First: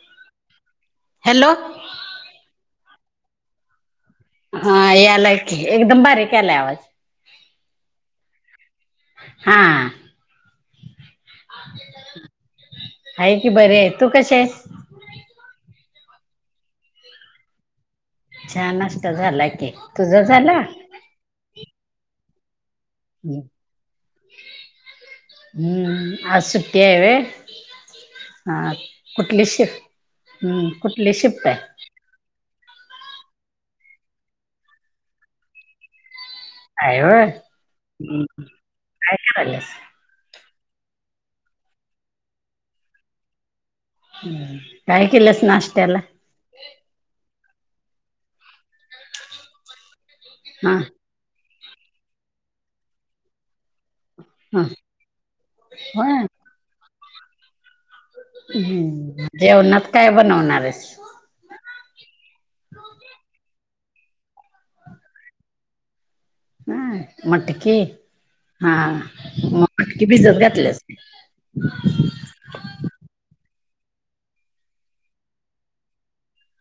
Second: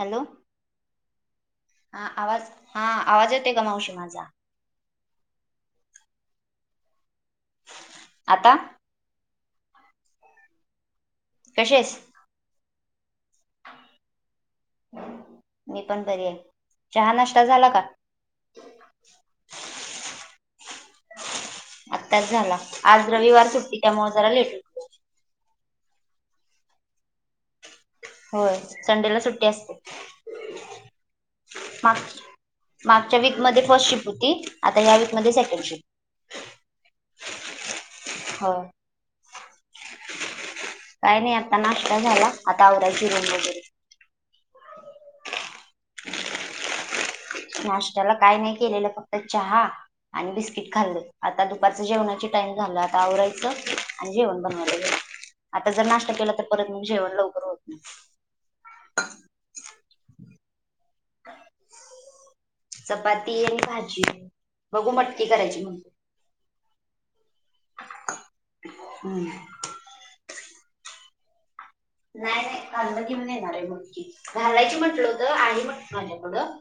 Hello hello आं आवाज हा आवाज येते का मावशी माझा? हा यायला की एकदम बारीक यालाय आवाज. आता हां. कसेस आहे की बरे आहे तू कशी आहेस? मी पण बरी आहे चहा नाष्टा झाला का? चह नाष्टा झाला की तुझा झाला? आत्ताच झाला, आज रविवार सुट्टी त्यामुळं जरा लेट होतं. हम्म आज सुट्टी हाय व्हय? होय हा संडेला कुठली सुट्टी असते शिफ्, हम्म कुठली शिफ्ट हाय? माग मागच्या वीकमध्ये फर्स्ट शिफ्ट होती आता ह्या वीकमध्ये सेकंड शिफ्ट. हाय ओ, हं हो काय करायल्यास? काही नाही आता नाष्टा झाला, आता आवरायची रूम वगैरे. हम्म काय केलंस नाश्त्याला? नाश्त्याला काय नाही केलेलं फक्त चहा आणि बिस्किट हा खाल्लं. आता दुपारचं जेवणाची टाइम झालं, आता आवरायचं. आणि जेवण हा बनवायला घ्यायच आता जर होय नाश्ता केला तर परत मंग जेवण लवकर होत नाही. हम्म जेवणात काय बनवणार आहेस? चपाती आणि भाजी आहे बघू मटकी करायची म्हणते. नाय मटकी हा हम्म. म मटकी भिजत घातल्यास. नाही नाही खाल्लं की मंग येणार आहे मोडकी घालायची म्हटलं होतं आई म्हटलो होतो आली मग माझ्याकडं.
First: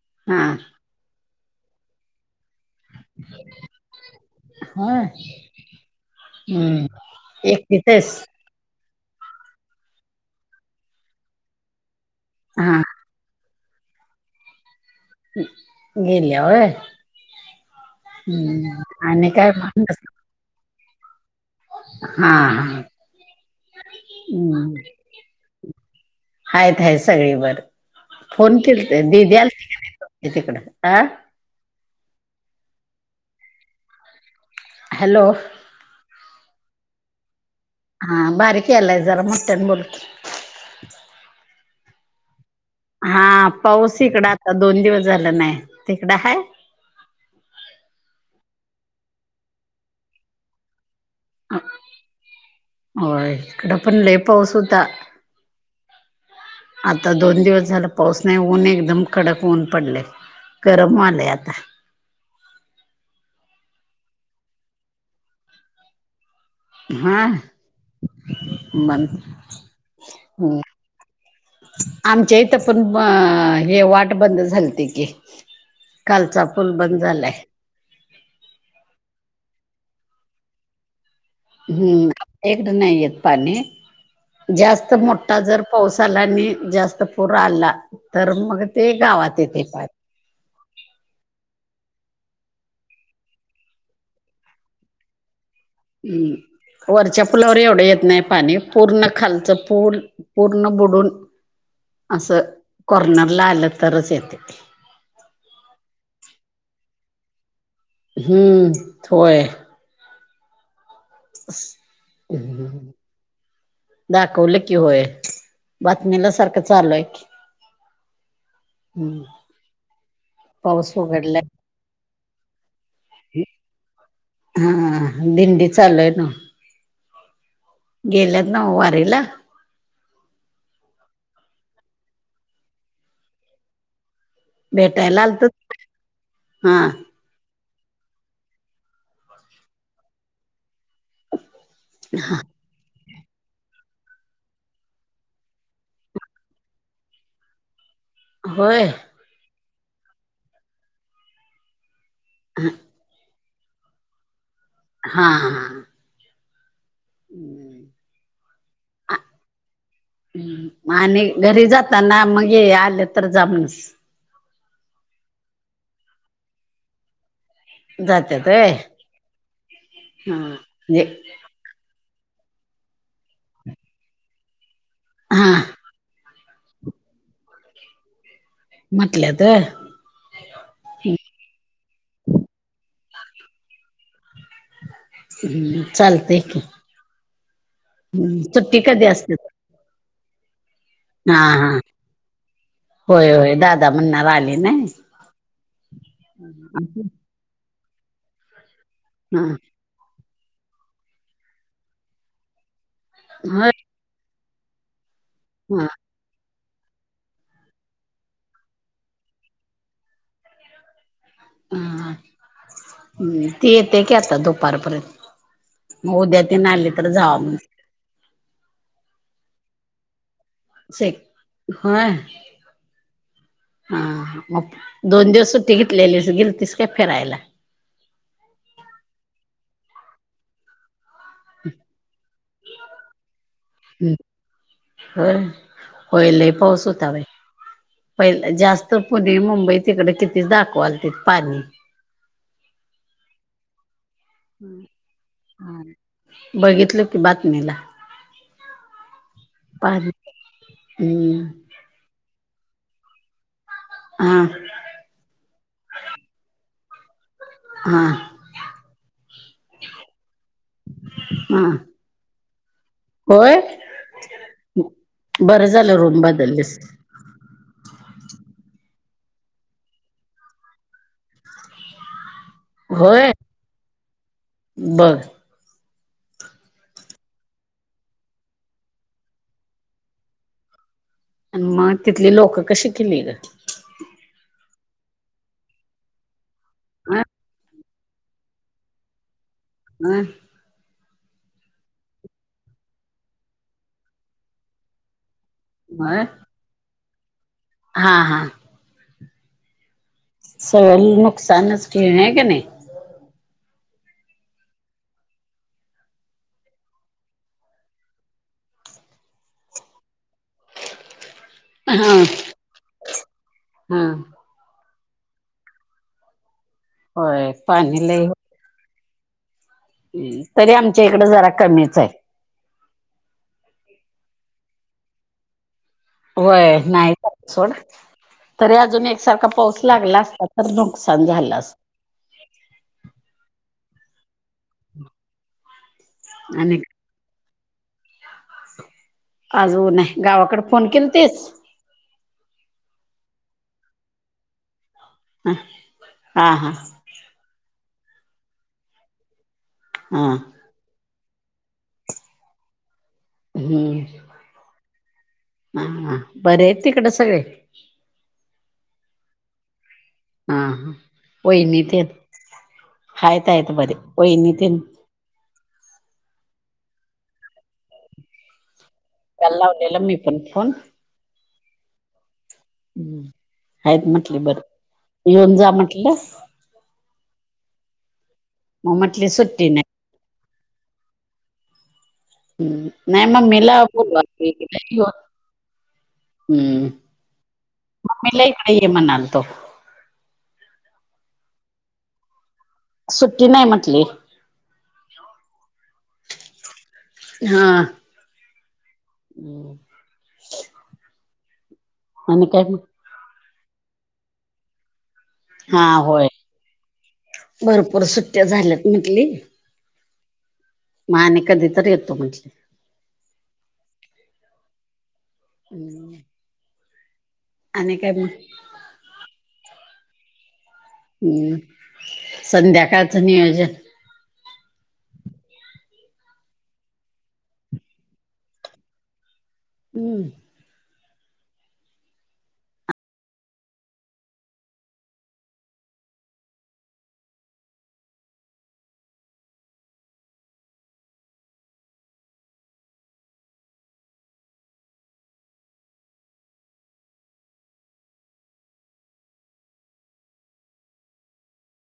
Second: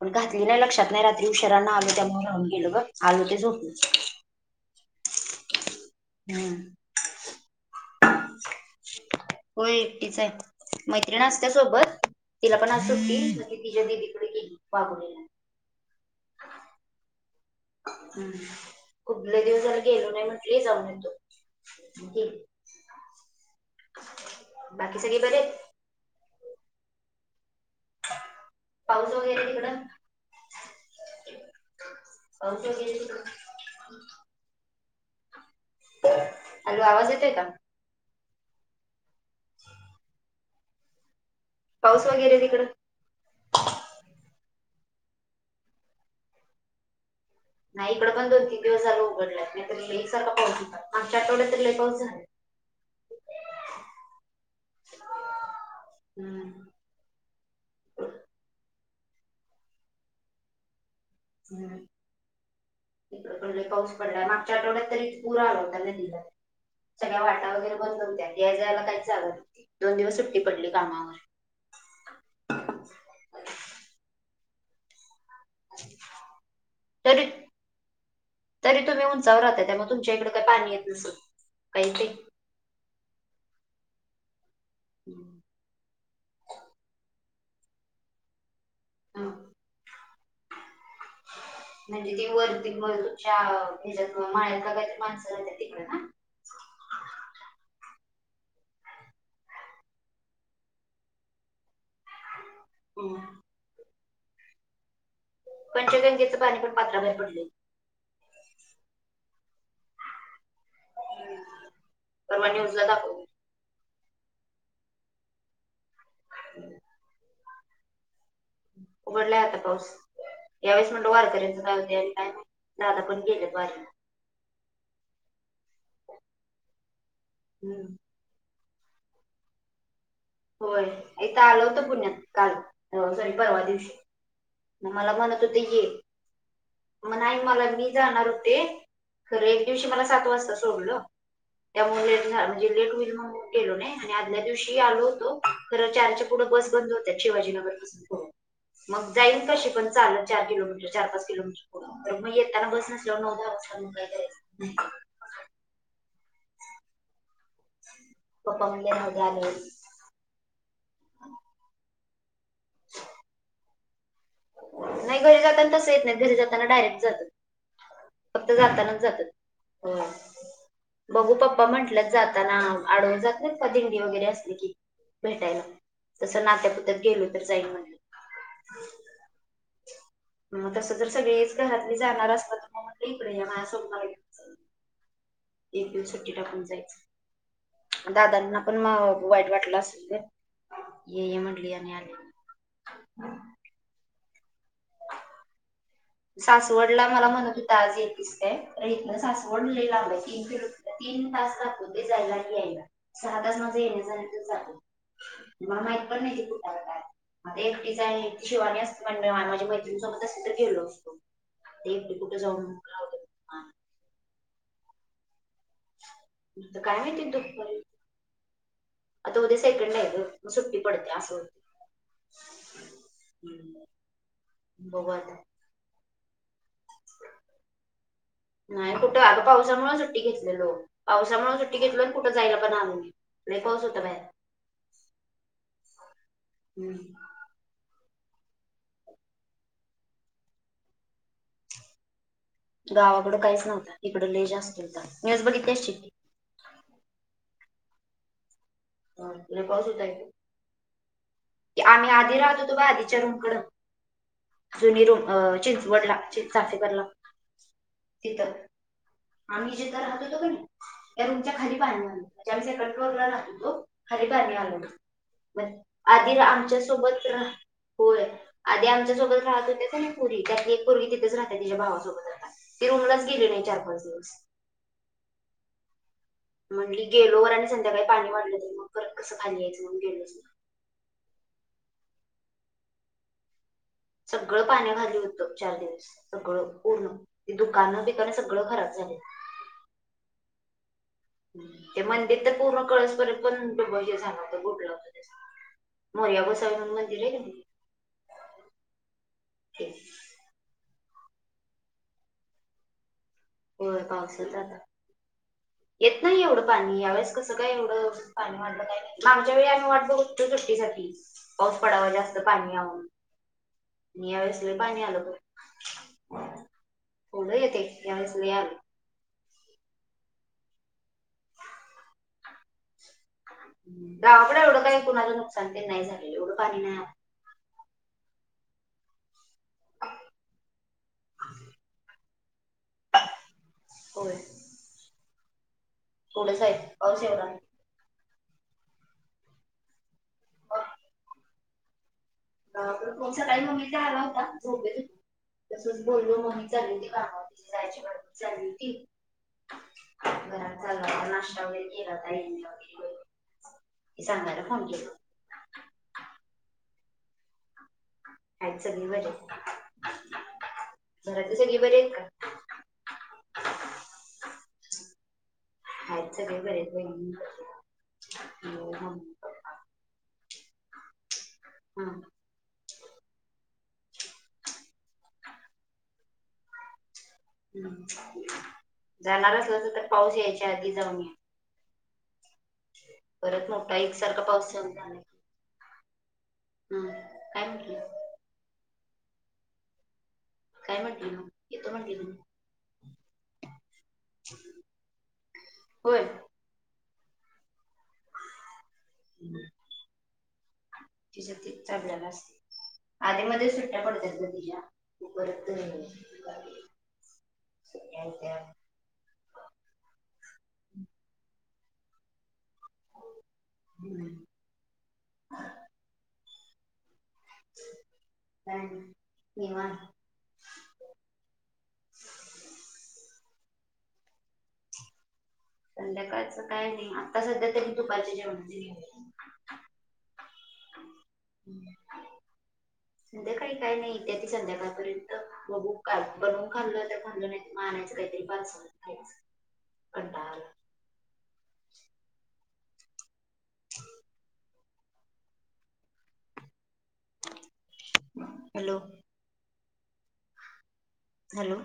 पण हा घातली नाही लक्षात नाही रात्री उशराांना आलो त्यामुळे राहून गेलो ब आलो ते झोपलं. होय हम्म एकटीच हायस? होय एकटीचं हाय, मैत्रीण असत्या सोबत. तिला पण हा आज सुट्टी [inaudible] ती तिच्या दीदी कडे गेली. [unintelligible] हम्म... गेल्या होय. हम्म, खूप आणि लय काय दिवस झालं मग गेलो नाही म्हंटली जाऊन येतो. हा गेली हम्म. बाकी सगळे बरे आहेत आहेत आहे सगळी बरं फोन केलते पाऊस दीदी वगैरे आलती तिकडं का [inaudible] तिकडं आ. [unintelligible] [unintelligible] हॅलो, हॅलो, आवाज येतोय का. हा बारीक यालाय, जरा मोठ्यान बोल की. पाऊस वगैरे तिकडं? हा.. पाऊस इकडं आता, दोन दिवस झाल नाही तिकडं हाय. नाही इकड पण दोन तीन दिवस झालं उघडलाय, नाहीतरी एकसारखं पाऊस हुता. आ होय, इकडं पण लय पाऊस होता. हम्म. आता दोन दिवस झालं पाऊस नाही, ऊन एकदम कडक ऊन पडलंय. गरम व्हालय आत हम्म इकडं पण लय पाऊस पडलाय, मागच्या आठवड्यात तरी पूर आला होता नदीला. सगळ्या हा वाटा वगैरे बंद होत्या, याय जायला काहीच मन चालत नव्हती दोन दिवस सुट्टी पडली कामावर. आमच्या इथं, पण हे वाट बंद झालती की. कालचा पूल बंद तरी झालाय. तरी तुम्ही उंचावर राहताय, त्यामुळें तुमच्या इकडे काही पाणी येतं नसलं. हम्म आपल्या हिकडं नाही येत पाणी, जास्त हम्म. मोठा जर पाऊस आला आणि जास्त पूर आला, तर मग ते हं. गावात येतंय पाणी. [unintelligible] म्हणजे ती वरती मागच्या ह्याच्यात माळ्यात का काय माणसं राहतात तिकड ना? हम्. वरच्या पुलावर एवढं येत नाही, पाणी पूर्ण खालचं पूल. पूर्ण बुडून असं हं. कॉर्नरला आलं तरच येतंय. पंचगंगेचं पाणी पण पात्राबाहेर पडलंय. हम्म, थोय. परवा न्यूजला दाखवलं. दाखवलं की होय. बातमीला सारखं चालू हाय की. हम्म उघडलाय आता पाऊस. यावेळेस पाऊस म्हटलं उघडलाय वारकऱ्यांचं काय होतंय आणि काय माहित. दादा पण गेलेत वारीला. हां दिंडी चालू हाय नव्हं. हम्म. गेल्यात नवं वारीला. होय इथ आलं हुतो पुण्यात काल सॉरी परवा दिवशी. मग मला भेटायला म्हणत आलत होते ये. हा मग नाही मला मी जाणार होते, खरं एक दिवशी मला सात वाजता सोडलं. त्यामुळे लेट झा म्हणजे लेट होईल, म्हणून गेलो नाही आणि आदल्या दिवशी आलो. तो तर चारच्या पुढे बस बंद होते, शिवाजीनगर पासून हो होय मगं. जाईन कशीपण चालत चार किलोमीटर चार पाच किलोमीटर. हो तर मग येताना बस नसल्यावर मग दारात थांबून काय करायचं. हां. पप्पा म्हणले राहू दे आल्यावर हं म आणि घरी जाताना मग हे आले तर जा म्हणस. नाही गं हे जाताना तसं येत नाहीत, घरी जाताना डायरेक्ट जातात. जात्यात फक्त होय जातानाच हा जात्यात, होय म्हणजे बघू पप्पा म्हंटल्यात जाताना आडवं जात्यात का दिंडी वगैरे असली की हा भेटायला तसं कुठं नात्यापुत्यात गेलो तर जाईल म्हणे. म्हंटल्या तर. म तसं जर सगळेच घरातले जाणार असतात तर मग म्हटलं इकडे या माझ्या सोबत. हम्म चालतय की. जायचं. दादांना पण सुट्टी म कधी असते वाईट वाटलं असेल ते. हा हा होय होय दादा म्हणणार आली न्हाय. सासवडला मला म्हणत होते, आज येेतीस काय हितन हा सासवड लै लांब ये. तीन किलोमीटर तीन तास जात होते जायला आणि यायला, सहा तास होय माझं येण्या जाण्यात ते जातं मा हा माहित पण [unintelligible] काय काय आता एकटीच आहे ती शिवानी असते माझ्या मैत्रिणी सोबत असते तर गेलो. आता एकटी कुठे जाऊ म. हम्म ती येते की आता दुपारपर्यंत म उद्या ते नाही आली काय तर माहिती जावा म्हण. दुपारी आता उद्या सेकंड आहे गं म सुट्टी से पडते असं होय होते. हा मग दोन आता दिवस सुट्टी घेतलेली गेलतीस काय फिरायला? नाही कुठं आता पावसामुळं सुट्टी घेतलेलो. पावसामुळे सुट्टी घेतलो आणि कुठं जायला पण आल नाही. लय पाऊस होता हम्म. बाहेर. होय होय लय पाऊस होता बाय. हम्म पहिलं जास्त पुणे, मुंबई तिकडं किती दाखवाल ते पाणी. गावाकडे काहीच नव्हंता इकडं लय जास्त होता न्यूस बघितली अशील. बघितलं की बातमीला. लय पाणी हम्म. की आम्ही आधी राहतं होतो आधी च्या रूमकडं हा. जुनी रूम अ चिंचवडला चाचेकरला. हा तिथं आम्ही जिथं राहत होतो का नाय त्या रूमच्या हा खाली पाणी आलं. म्हणजे आम्ही सेकंड फ्लोअरला राहत होय होतो, खाली पाणी बरं आलेलं. झालं रूम [unintelligible] बदललीस. आमच्या सोब सोबतराह होय, आधी आमच्यासोबत राहत होत्या कनई पोरी, त्यातली एक पोरगी तिथच राहत्या तिच्या भावा सोबत आता. ते रुमलाच होय गेले नाही चार पाच दिवस. बर. म्हणली गेलो आणि संध्याकाळी पाणी वाढलं ते मग परत कसं काय यायचं म्हणून गेलोच. आणि म तिथले लोकं कशी गेले गं. सगळं पाण्याखाली होतं चार दिवस, सगळं पूर्ण. अ ते दु कानं बिकाणं सगळं खराब झालं. मग? ते मंदिर तर पूर्ण कळसपर्यंत पण हे झालं होतं घोटलं होतं ते सगळं. होय मोर्या गोसावी मंदिर आहे की नाही हा हा. तेच [unintelligible] नुकसानच कि आहे की नाही. हो पावसचा आता येत नाही एवढं पाणी यावेेळेस कसं काय एवढं मागच्या वेळेस आम्ही वाट बघत होतो सुट्टीसाठी. पाऊस पडावा हा जास्त पाणी यावं हा आणि यावेळेस लय पाणी आलं गं. हो होय लय येतंय, पाणी या वेळेस नाहीं आलं. हम्म तरी आमच्या इकडं जरा कमीच आहे. गावाकडे एवढं काही कुणाला नुकसान तेन नाही झालं. होय. नाही करत सोड, तरी अजून एकसारखा पाऊस लागला असता, तर नुकसान झालं असतं. होय. [inaudible] थोडंस आहे पाऊस यावरा आजून नाही, गावाकडं फोन केलतीस? हा पण फोन सकाळी ममीचा आला होता, झोपेत हुती, हा तसंच बोललो मम्मी हा चालली हुती कामावरती जायाची गडबड चालली होती हा [unintelligible] हं नाष्टा वगैरे केला काय [unintelligible] हम्म हा हा बरे आहेत तिकडं सगळे. हाईत सगळी बरे हाईत. हा हा. वाहिनी तेन आहेत का? हायत हायत बरे. वाहिनी तेन हायत सगळे बरे बाई. [unintelligible] काल लावलेला मी पण फोन. हां. हाईत म्हंटली बरं, येऊन जा म्हटलं हम्म मग म्हटली जाणार सुट्टी असला नाही तर पाऊस यायच्या आधी जाऊन या. नाही परत मम्मीला मोठा एकसारखा बोलवालती पाऊस चालू [unintelligible] झालाय. हम्म, काय म्हटली मम्मीलाही राहायला ये म्हणालतो. काय म्हणली मग, येतो म्हणली मगं. सुट्टी नाही म्हंटली, होय हां. अं. तिच्या ते चालल्यालं असं. मग आधीमध्ये सुट्ट्या पडतात गं तिज्या. हा होय [unintelligible] म्हंटली? मा आणि कधी तर येतो म्हंटली. [unintelligible] अं. आणि काय मग? काय नाय निवांत. हम्म. संध्याकाळच नियोजन. संध्याकाळचं काय नाही, आता सध्या तरी दुपारच्या जेवणाची [unintelligible] हम्म. हम्म. लय काय काय नाही येत्याती संध्याकाळपर्यंत, काल बनवून खाल्ल आता खाल्लं नाही. मग आणायचं काहीतरी पार्सल आणि खायचं कंटाळा आला. [unintelligible] ह हॅलो. हॅलो.